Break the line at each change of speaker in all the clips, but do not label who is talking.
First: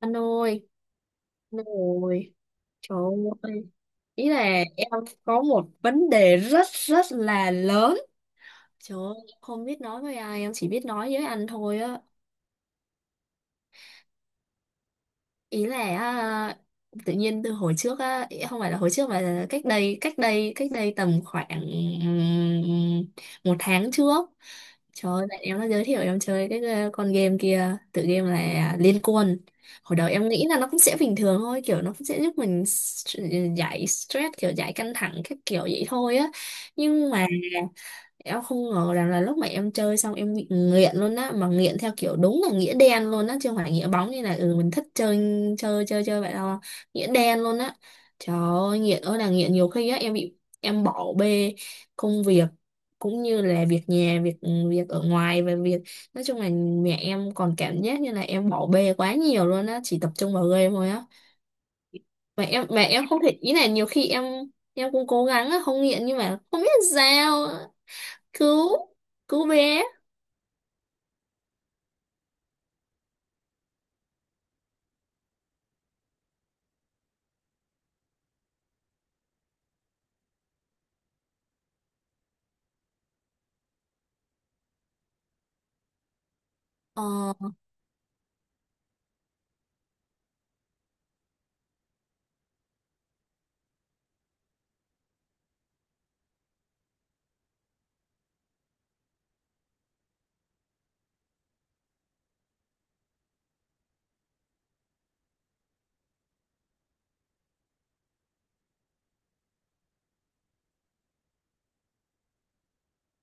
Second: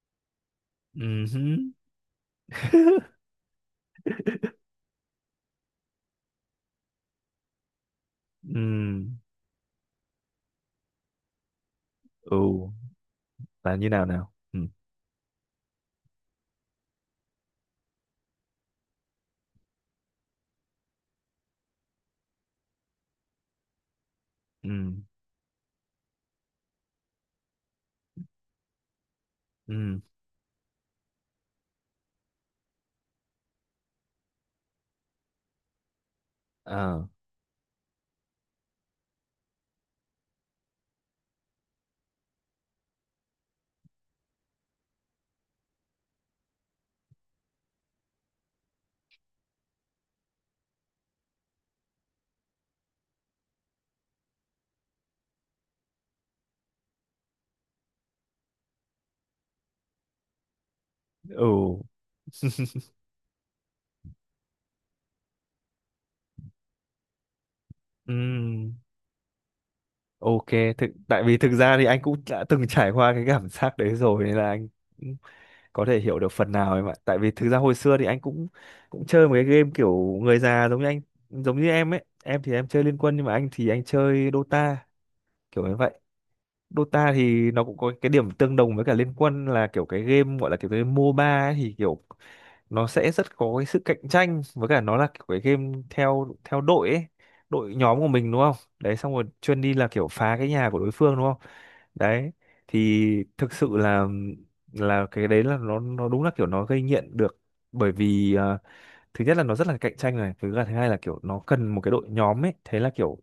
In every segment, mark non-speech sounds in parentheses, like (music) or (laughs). Anh ơi,
Ừ
anh ơi, trời
(laughs)
ơi, ý là em có một vấn đề rất rất là lớn.
ừ
Trời ơi, em không biết nói với ai, em chỉ biết nói với anh thôi á.
ừ là như nào nào ừ
Ý là tự nhiên từ hồi trước á, không phải là hồi trước mà là cách đây tầm khoảng ừm, một tháng trước.
ừ
Trời ơi, bạn em nó giới thiệu em chơi cái con game kia, tựa game là Liên Quân. Hồi
ừ
đầu em nghĩ là nó cũng sẽ bình thường thôi, kiểu nó cũng sẽ giúp mình giải stress, kiểu giải căng thẳng các kiểu vậy thôi á.
ờ
Nhưng mà em không ngờ rằng là lúc mà em chơi xong em bị nghiện luôn á, mà nghiện theo kiểu đúng là nghĩa đen luôn á chứ không phải nghĩa bóng, như là mình thích chơi chơi chơi chơi vậy đâu. Nghĩa đen luôn á. Trời ơi, nghiện ơi là nghiện. Nhiều khi á em bị, em bỏ bê công việc, cũng như là việc nhà, việc việc ở ngoài, và việc, nói chung là mẹ em còn cảm giác như là em bỏ bê quá nhiều luôn á, chỉ tập trung vào game thôi á.
ừ
Mà em mà em không thể, ý là nhiều khi em cũng cố gắng á không nghiện nhưng mà không biết sao.
ừ
Cứu, cứu bé.
OK, thực tại vì thực ra thì anh cũng đã từng trải qua cái cảm giác đấy rồi nên là anh cũng có thể hiểu được phần nào em ạ. Tại vì thực ra hồi xưa thì anh cũng cũng chơi một cái game kiểu người già, giống như anh giống như em ấy. Em thì em chơi Liên Quân, nhưng mà anh thì anh chơi Dota, kiểu như vậy.
Ờ,
Dota thì nó cũng có cái điểm tương đồng với cả Liên Quân, là kiểu cái game gọi là kiểu cái MOBA ấy, thì kiểu nó sẽ rất có cái sự cạnh tranh, với cả nó là kiểu cái game theo theo đội ấy, đội nhóm của mình đúng không? Đấy, xong rồi chuyên đi là kiểu phá cái nhà của đối phương đúng không? Đấy, thì thực sự là cái đấy là nó đúng là kiểu nó gây nghiện được. Bởi vì thứ nhất là nó rất là cạnh tranh này, thứ hai là kiểu nó cần một cái đội nhóm ấy. Thế là kiểu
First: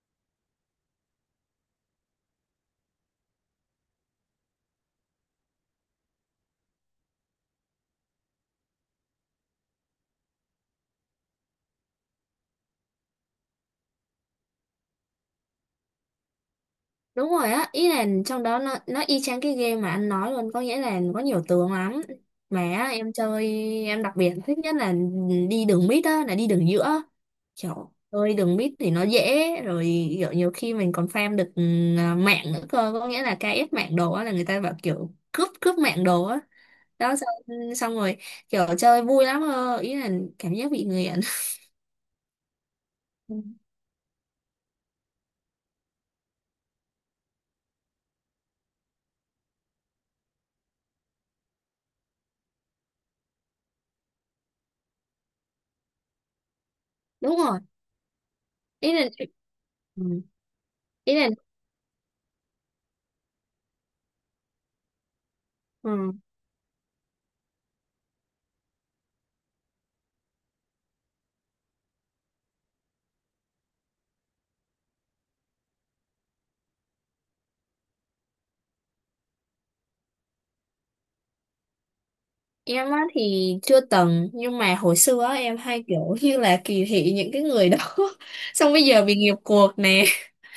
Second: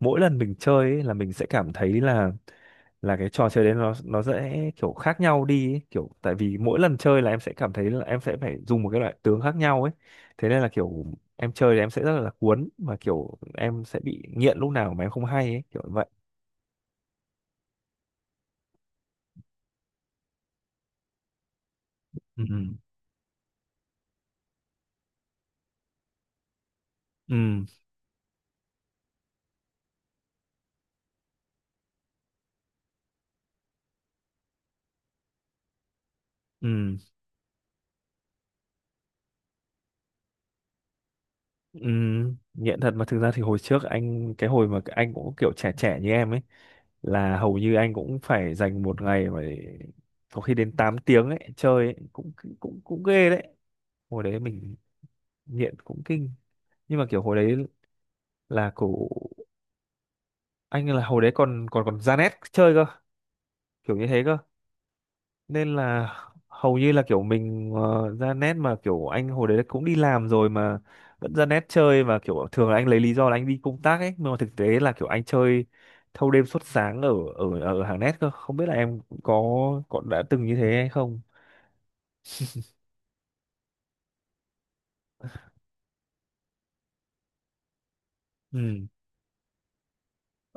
mỗi lần mình chơi ấy, là mình sẽ cảm thấy là cái trò chơi đấy nó sẽ kiểu khác nhau đi ấy. Kiểu tại vì mỗi lần chơi là em sẽ cảm thấy là em sẽ phải dùng một cái loại tướng khác nhau ấy. Thế nên là kiểu em chơi thì em sẽ rất là cuốn, và kiểu em sẽ bị nghiện lúc nào mà em không hay ấy, kiểu vậy.
đúng rồi á, ý là trong đó nó y chang cái game mà anh nói luôn, có nghĩa là có nhiều tướng lắm
ừ
mà á. Em chơi, em đặc biệt thích nhất là đi đường mid á, là đi đường giữa.
ừ
Kiểu chơi đường mid thì nó dễ rồi, kiểu nhiều khi mình còn farm được mạng nữa cơ, có nghĩa là KS mạng đồ á, là người ta bảo kiểu cướp cướp mạng đồ á.
ừ
Đó, xong, xong rồi, kiểu chơi vui lắm cơ. Ý là cảm giác bị nghiện.
ừ Nghiện thật. Mà thực ra thì
Ừ,
hồi trước anh, cái hồi mà anh cũng kiểu trẻ trẻ như em ấy, là hầu như anh cũng phải dành một ngày mà có khi đến 8 tiếng ấy chơi ấy. Cũng cũng cũng ghê đấy. Hồi đấy mình nghiện cũng kinh, nhưng mà kiểu
(laughs)
hồi
đúng
đấy
rồi,
là
ý là ừ,
anh, là
ý
hồi
là
đấy còn còn còn ra nét chơi cơ, kiểu như thế cơ. Nên là
ừ.
hầu như là kiểu mình ra nét, mà kiểu anh hồi đấy cũng đi làm rồi mà vẫn ra nét chơi. Và kiểu thường là anh lấy lý do là anh đi công tác ấy, nhưng mà thực tế là kiểu anh chơi thâu đêm suốt sáng ở ở ở hàng nét cơ. Không biết là em có đã từng như thế hay không.
Em á thì chưa từng, nhưng mà hồi xưa á, em hay kiểu như là kỳ thị những cái người đó. (laughs) Xong bây
ừ
giờ bị nghiệp cuộc nè.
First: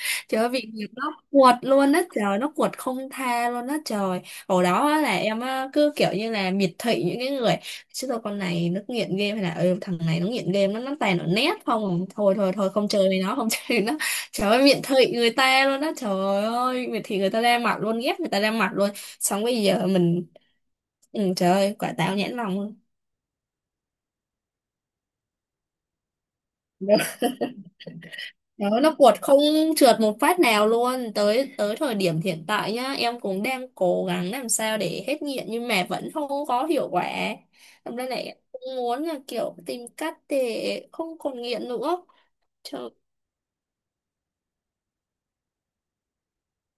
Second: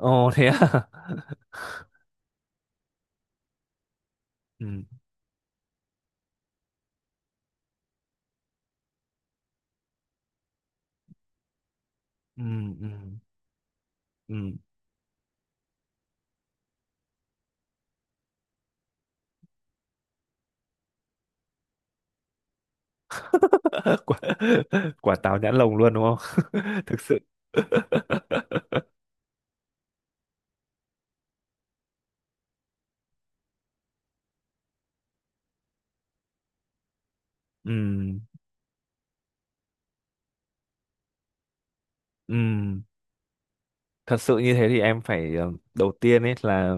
(laughs) Trời
thế
ơi, bị nghiệp
à?
nó quật luôn á, trời, nó quật không tha luôn á trời.
(laughs)
Hồi
ừ
đó á, là em á cứ kiểu như là miệt thị những cái người, chứ thôi con này nó nghiện game, hay là thằng này nó nghiện game, nó toàn ở net không à? Thôi
ừ
thôi thôi,
ừ
không chơi với nó, không (laughs) chơi với nó.
ừ
Trời ơi, miệt thị người ta luôn á, trời ơi, miệt thị người ta ra mặt luôn, ghét người ta ra mặt luôn. Xong bây giờ mình, trời ơi, quả táo nhãn lòng luôn.
(laughs) quả Quả táo nhãn lồng luôn đúng không? (laughs) Thực sự. (laughs)
Đó, nó cuột không trượt một phát nào luôn, tới tới thời điểm hiện tại nhá, em cũng đang cố gắng làm sao để hết nghiện nhưng mà vẫn không có hiệu quả. Hôm nay
Ừm,
lại cũng muốn là kiểu tìm cách để không còn nghiện nữa.
ừm.
Chờ,
Thật sự như thế thì em phải, đầu tiên ấy là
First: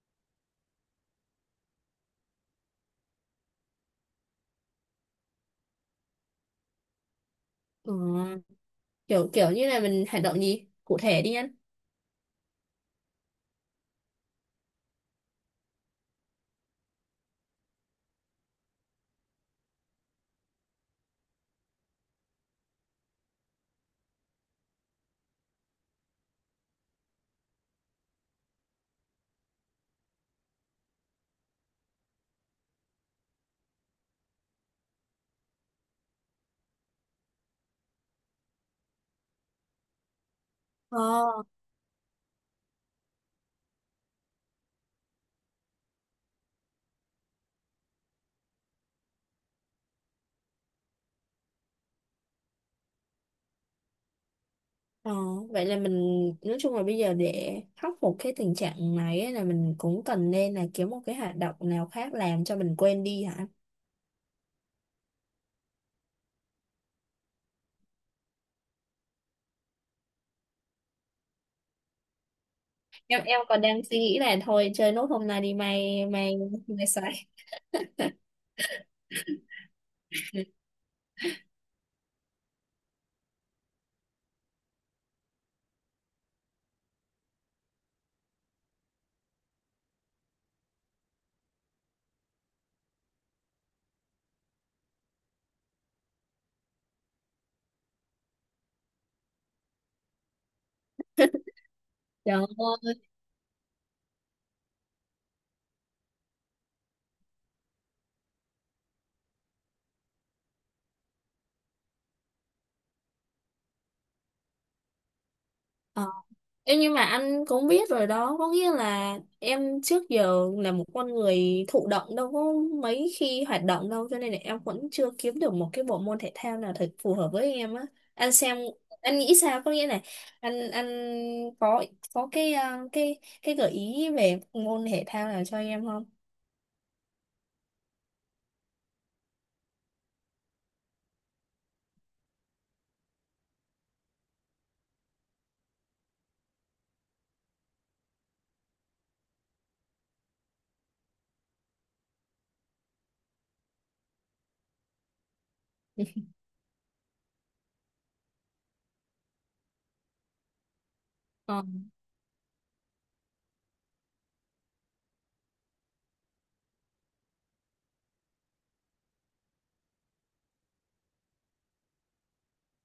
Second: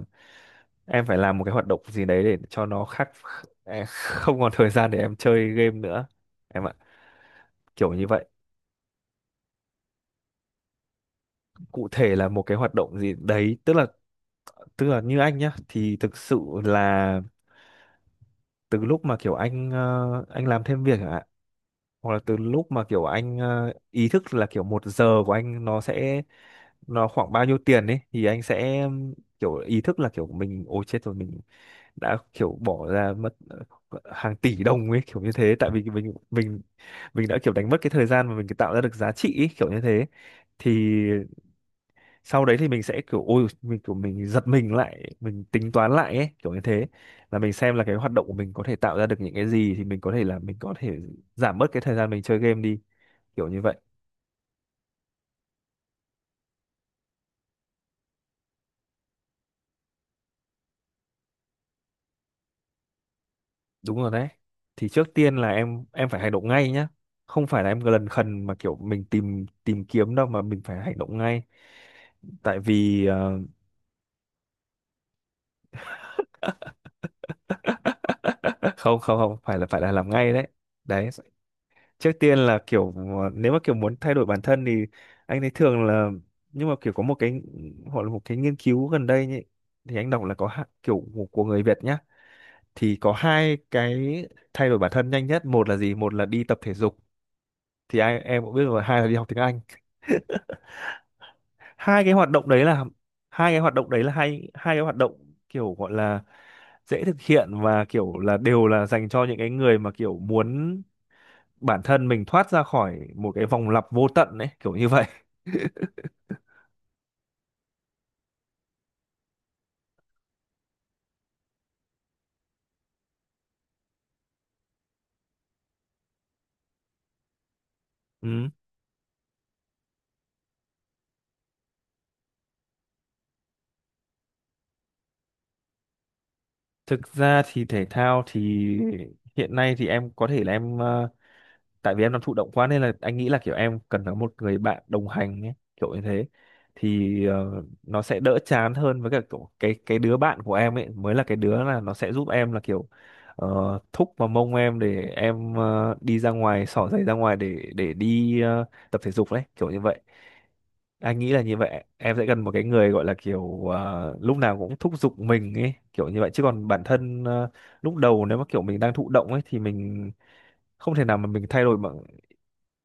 em phải làm một cái hoạt động gì đấy để cho nó khác. (laughs) Em không còn thời gian để em chơi game nữa em ạ, kiểu như vậy.
ừ, kiểu kiểu như là mình hành động gì cụ thể đi anh.
Cụ thể là một cái hoạt động gì đấy, tức là như anh nhá, thì thực sự là từ lúc mà kiểu anh anh làm thêm việc, hoặc là từ lúc mà kiểu anh ý thức là kiểu 1 giờ của anh nó sẽ khoảng bao nhiêu tiền ấy, thì anh sẽ kiểu ý thức là kiểu mình ôi chết rồi, mình đã kiểu bỏ ra mất hàng tỷ đồng ấy, kiểu như thế. Tại vì mình đã kiểu đánh mất cái thời gian mà mình tạo ra được giá trị ấy, kiểu như thế. Thì
Ờ,
sau đấy thì mình sẽ kiểu ôi mình kiểu mình giật mình lại, mình tính toán lại ấy, kiểu như thế. Là mình xem là cái hoạt động của mình có thể tạo ra được những cái gì, thì mình có thể là mình có thể giảm bớt cái thời gian mình chơi game đi, kiểu như vậy.
ờ, vậy là mình, nói chung là bây giờ để khắc phục cái tình trạng này ấy, là mình cũng cần nên là kiếm một cái hoạt động nào khác làm cho mình quên đi hả?
Đúng rồi đấy. Thì trước tiên là em phải hành động ngay nhá, không phải là em lần khần mà kiểu mình tìm tìm kiếm đâu, mà mình phải hành động ngay. Tại vì
em em còn đang suy nghĩ là thôi chơi nốt hôm nay đi, mày mày mày xài.
(laughs) không không không phải, là phải là làm ngay đấy. Đấy, trước tiên là kiểu nếu mà kiểu muốn thay đổi bản thân thì anh thấy thường là, nhưng mà kiểu có một cái gọi là một cái nghiên cứu gần đây nhỉ, thì anh đọc là có kiểu của người Việt nhá, thì có hai cái thay đổi bản thân nhanh nhất. Một là gì? Một là đi tập thể dục, thì ai em cũng biết rồi. Hai là đi học tiếng Anh. hai cái hoạt
Trời
động đấy là
ơi.
Hai cái hoạt động đấy là hai hai cái hoạt động kiểu gọi là dễ thực hiện, và kiểu là đều là dành cho những cái người mà kiểu muốn bản thân mình thoát ra khỏi một cái vòng lặp vô tận ấy, kiểu như vậy. (laughs)
ờ. Em, nhưng mà anh cũng biết rồi đó, có nghĩa là em trước giờ là một con người thụ động, đâu có mấy khi hoạt động đâu, cho nên là em vẫn chưa kiếm được một cái bộ môn thể thao nào thật phù hợp với em á. Anh
Ừ.
xem, anh nghĩ sao, có nghĩa là anh có có cái cái gợi ý về môn thể thao nào cho em không?
Thực ra thì thể thao thì hiện nay thì em có thể là em, tại vì em đang thụ động quá nên là anh nghĩ là kiểu em cần có một người bạn đồng hành ấy, kiểu như thế. Thì nó sẽ đỡ chán hơn, với cả kiểu cái đứa bạn của em ấy mới là cái đứa là nó sẽ giúp em, là kiểu thúc vào mông em để em đi ra ngoài xỏ giày ra ngoài để đi tập thể dục đấy, kiểu như vậy. Anh nghĩ là như
ờ
vậy em sẽ cần một cái người gọi là kiểu lúc nào cũng thúc giục mình ấy, kiểu như vậy. Chứ còn bản thân, lúc đầu nếu mà kiểu mình đang thụ động ấy, thì mình không thể nào mà mình thay đổi mà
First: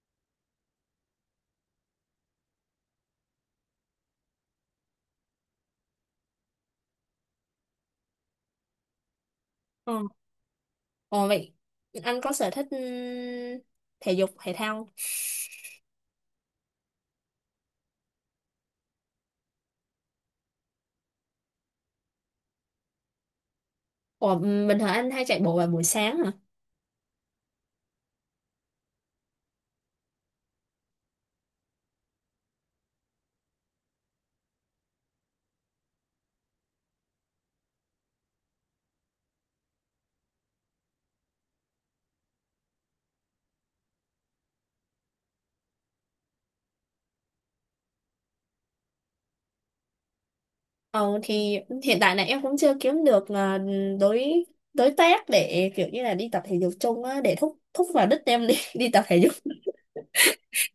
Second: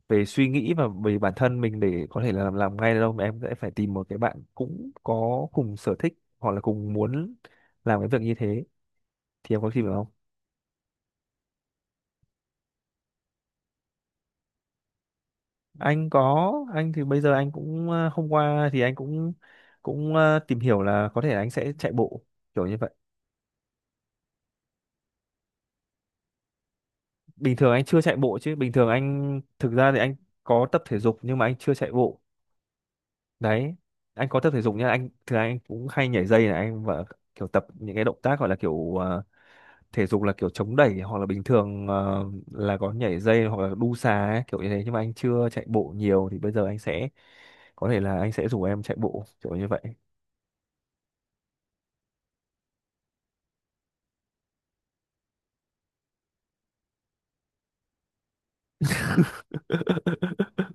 về suy nghĩ và về bản thân mình để có thể là làm ngay được đâu. Mà em sẽ phải tìm một cái bạn cũng có cùng sở thích hoặc là cùng muốn làm cái việc như thế. Thì em có tìm được
ờ
không?
Ồ, vậy anh có sở thích thể dục thể thao không?
Anh có. Anh thì bây giờ anh cũng, hôm qua thì anh cũng cũng ờ, tìm hiểu là có thể là anh sẽ chạy bộ, kiểu như vậy.
Ồ, bình thường anh hay chạy bộ vào buổi sáng hả?
Bình thường anh chưa chạy bộ, chứ bình thường anh thực ra thì anh có tập thể dục, nhưng mà anh chưa chạy bộ. Đấy, anh có tập thể dục nhá, anh thường anh cũng hay nhảy dây này anh, và kiểu tập những cái động tác gọi là kiểu thể dục là kiểu chống đẩy, hoặc là bình thường là có nhảy dây, hoặc là đu xà ấy, kiểu như thế. Nhưng mà anh chưa chạy bộ nhiều, thì bây giờ anh sẽ có thể là anh sẽ rủ em chạy bộ, kiểu như vậy.
Ồ, thì hiện tại là em cũng chưa kiếm được đối đối tác để kiểu như là đi tập thể dục chung á, để thúc thúc vào đích em đi (laughs) đi tập thể dục.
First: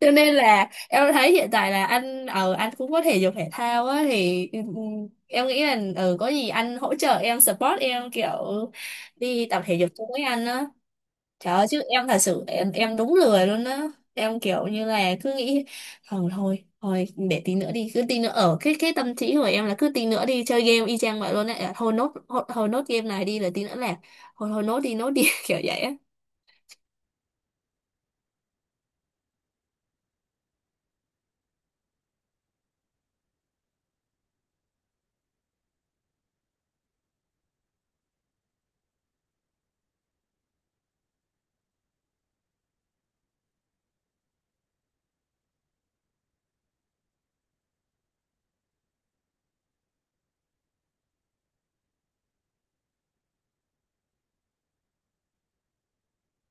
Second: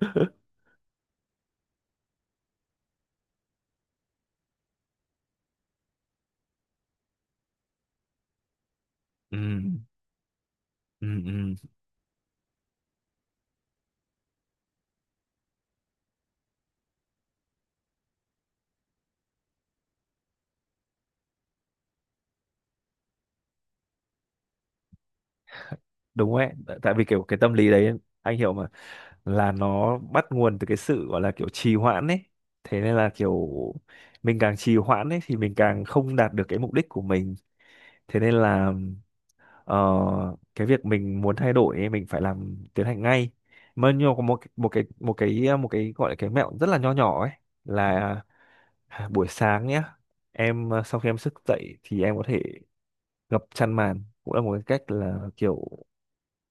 Cho nên là em thấy hiện tại là anh, ở anh cũng có thể dục thể thao á, thì em nghĩ là có gì anh hỗ trợ em, support em, kiểu
ừ,
đi tập thể dục chung với anh á. Trời
ừ.
ơi, chứ em thật sự, em đúng lười luôn á. Em kiểu như là cứ nghĩ thôi thôi thôi để tí nữa đi, cứ tí nữa, ở cái tâm trí của em là cứ tí nữa đi chơi game y chang vậy luôn á. À, thôi nốt thôi, thôi nốt game này đi rồi tí nữa là thôi thôi nốt đi nốt đi, (laughs) kiểu vậy á.
Đúng ấy. Tại tại vì kiểu cái tâm lý đấy anh hiểu mà, là nó bắt nguồn từ cái sự gọi là kiểu trì hoãn ấy. Thế nên là kiểu mình càng trì hoãn ấy, thì mình càng không đạt được cái mục đích của mình. Thế nên là ờ, cái việc mình muốn thay đổi ấy, mình phải làm tiến hành ngay. Mà nhưng có một một cái một cái một cái gọi là cái mẹo rất là nho nhỏ ấy, là (sighs) buổi sáng nhé, em sau khi em thức dậy thì em có thể gập chăn màn, cũng là một cái cách, là kiểu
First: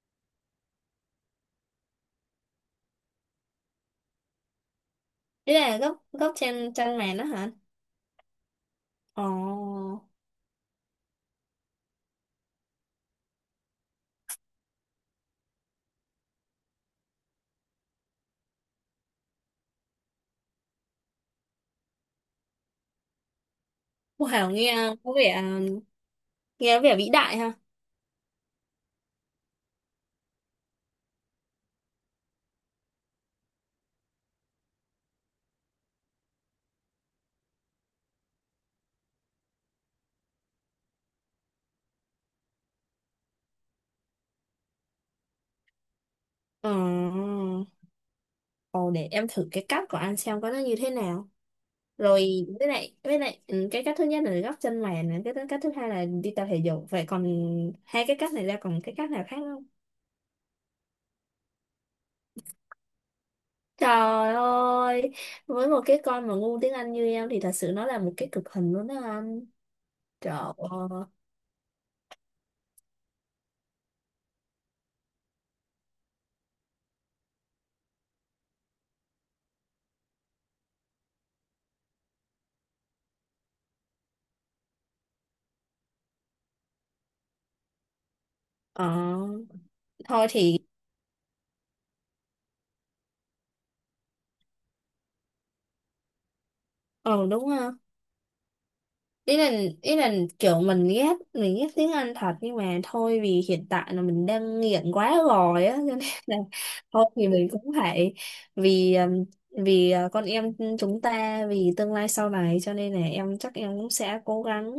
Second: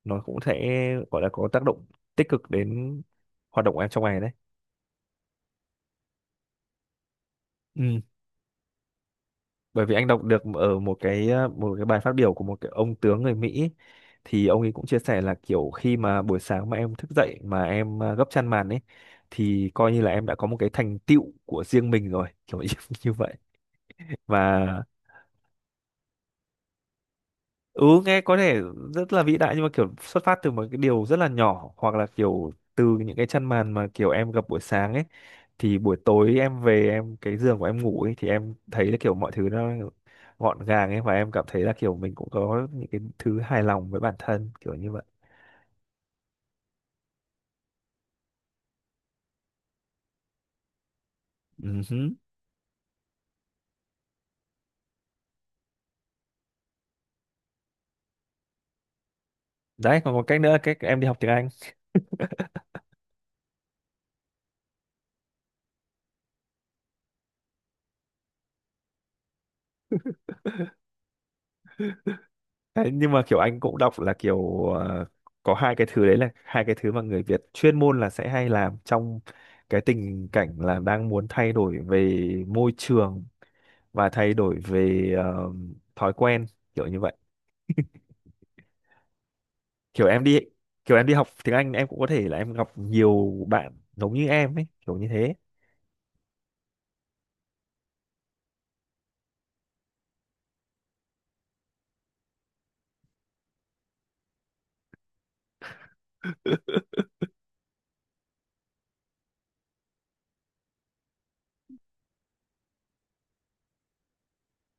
nó cũng sẽ gọi là có tác động tích cực đến hoạt động của em trong ngày đấy.
Thế là góc góc trên chân màn đó hả?
Ừ. Bởi
Ồ.
vì anh đọc được ở một cái một cái bài phát biểu của một cái ông tướng người Mỹ, thì ông ấy cũng chia sẻ là kiểu khi mà buổi sáng mà em thức dậy mà em gấp chăn màn ấy, thì coi như là em đã có một cái thành tựu của riêng mình rồi, kiểu như, (laughs) như vậy.
Wow,
Và
nghe có vẻ vĩ đại ha.
ừ, nghe có thể rất là vĩ đại, nhưng mà kiểu xuất phát từ một cái điều rất là nhỏ, hoặc là kiểu từ những cái chăn màn mà kiểu em gặp buổi sáng ấy, thì buổi tối em về em cái giường của em ngủ ấy, thì em thấy là kiểu mọi thứ nó gọn gàng ấy, và em cảm thấy là kiểu mình cũng có những cái thứ hài lòng với bản thân, kiểu như vậy.
Ờ. Ồ, để em thử cái cắt của anh xem có nó như thế nào.
Ừ hứ.
Rồi, với lại cái cách thứ nhất là gấp chân mày này, cái cách thứ hai là đi tập thể dục, vậy còn, hai cái cách này ra, còn cái cách nào khác không?
Đấy, còn một cách nữa, là cách em đi học tiếng Anh.
Trời ơi, với một cái con mà ngu tiếng Anh như em thì thật sự nó là một cái cực hình luôn đó anh. Trời ơi.
Đấy, nhưng mà kiểu anh cũng đọc là kiểu có hai cái thứ đấy là hai cái thứ mà người Việt chuyên môn là sẽ hay làm trong cái tình cảnh là đang muốn thay đổi về môi trường, và thay đổi về thói quen, kiểu như vậy.
ờ
Kiểu em
thôi
đi
thì,
Kiểu em đi học tiếng Anh, em cũng có thể là em gặp nhiều bạn giống như em ấy, kiểu như thế.
ờ đúng, ý là ý là kiểu mình ghét tiếng Anh thật, nhưng mà thôi vì hiện tại là mình đang nghiện quá rồi á, cho nên là thôi thì mình cũng phải, vì vì con em, chúng ta, vì tương lai sau này, cho nên là em chắc em cũng sẽ cố gắng,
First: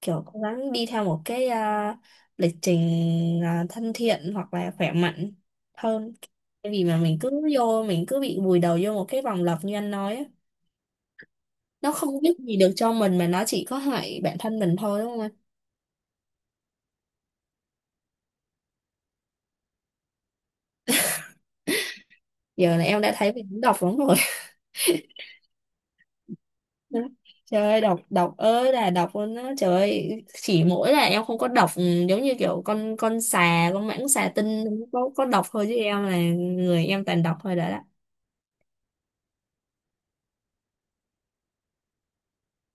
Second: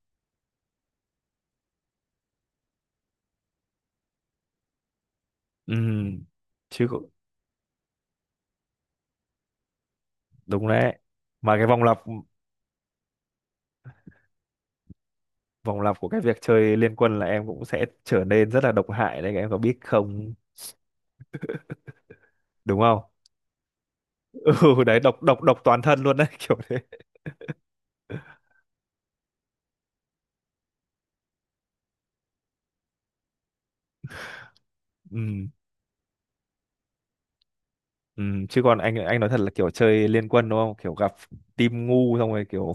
kiểu cố gắng đi theo một cái lịch trình thân thiện hoặc là khỏe mạnh hơn.
Ừm,
Tại vì
chứ
mà
cũng-
mình cứ bị vùi đầu vô một cái vòng lặp như anh nói á,
đúng đấy. Mà cái vòng
nó
lặp
không biết gì được cho mình mà nó chỉ có hại bản thân mình thôi đúng không anh?
Vòng lặp của cái việc chơi liên quân là em cũng sẽ trở nên rất là độc hại đấy, em có biết không?
Giờ
Đúng
là em
không?
đã thấy mình đọc lắm rồi.
(laughs) Ừ đấy, độc độc độc toàn thân luôn đấy, (laughs)
(laughs)
kiểu thế.
Đó. Trời ơi, đọc đọc ơi là đọc luôn á, trời ơi, chỉ mỗi là em không có đọc, giống như kiểu con xà, con mãng xà tinh không có đọc
ừ,
thôi, chứ em là người em toàn đọc thôi đã đó.
ừ. Chứ còn anh nói thật là kiểu chơi liên quân đúng không, kiểu gặp team ngu, xong rồi kiểu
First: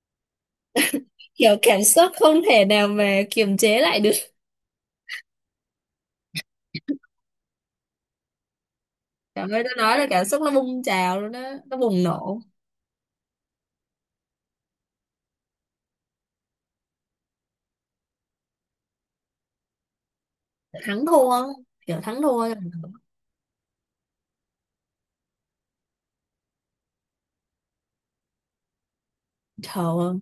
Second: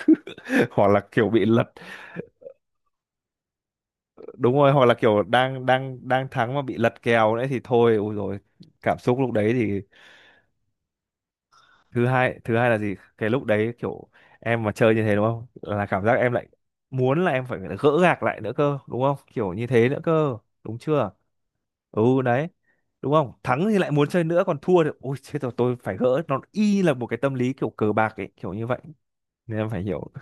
(laughs) hoặc là kiểu bị
Kiểu
lật.
cảm xúc không thể nào mà kiềm chế lại được.
Đúng rồi. Hoặc là kiểu đang đang đang thắng mà bị lật kèo đấy, thì thôi ôi rồi, cảm xúc lúc
Trời
đấy
ơi nó,
thì,
nói là cảm xúc nó bùng trào luôn đó, nó bùng nổ.
thứ hai là gì, cái lúc đấy kiểu em mà chơi như thế đúng không, là cảm giác em lại muốn là em phải gỡ gạc lại nữa cơ, đúng không, kiểu như thế nữa cơ, đúng
Thắng
chưa?
thua, kiểu
Ừ
thắng
đấy,
thua.
đúng không, thắng thì lại muốn chơi nữa, còn thua thì ôi chết rồi tôi phải gỡ, nó y như là một cái tâm lý kiểu cờ bạc ấy, kiểu như vậy. Nên em phải hiểu.
Trời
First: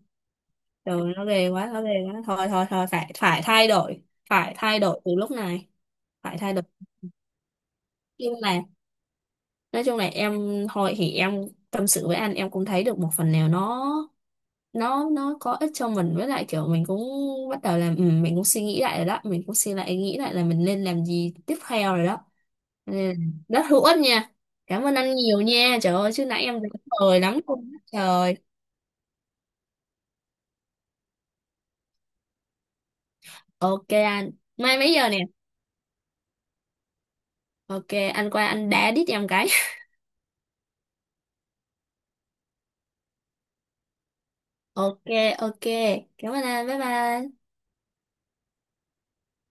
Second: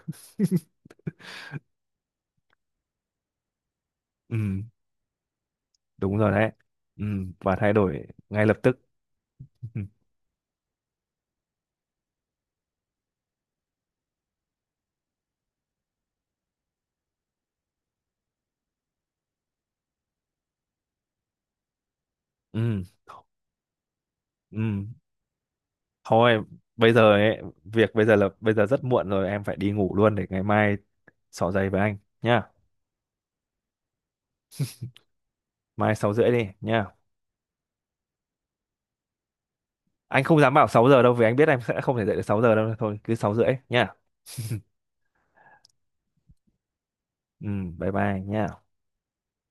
rồi, nó ghê quá, nó ghê quá, thôi thôi thôi, phải phải thay đổi, phải
ừ
thay đổi từ lúc này,
Đúng rồi
phải
đấy.
thay đổi.
ừ và thay đổi
Nhưng
ngay lập
là,
tức. (laughs) ừ
nói chung là em hồi thì em tâm sự với anh em cũng thấy được một phần nào, nó có ích cho mình, với lại kiểu mình cũng bắt đầu là, mình cũng suy nghĩ lại rồi đó, mình cũng suy lại nghĩ lại là mình nên làm gì tiếp theo rồi đó,
ừ
nên là rất hữu ích nha. Cảm
ừ.
ơn anh nhiều nha, trời ơi, chứ
Thôi
nãy em
bây giờ
cười
ấy,
lắm luôn á.
việc bây giờ là
Trời.
bây giờ rất muộn rồi, em phải đi ngủ luôn để ngày mai xỏ giày với anh nhá.
Ok anh, mai mấy giờ nè?
Mai 6 rưỡi đi nhá.
Ok, anh qua anh đá đít em cái.
Anh không dám bảo 6 giờ đâu, vì anh biết em sẽ không thể dậy được 6 giờ đâu, thôi cứ 6 rưỡi nhá.
Ok. Ok, cảm ơn anh, bye bye.
Ừ, bye bye nhá.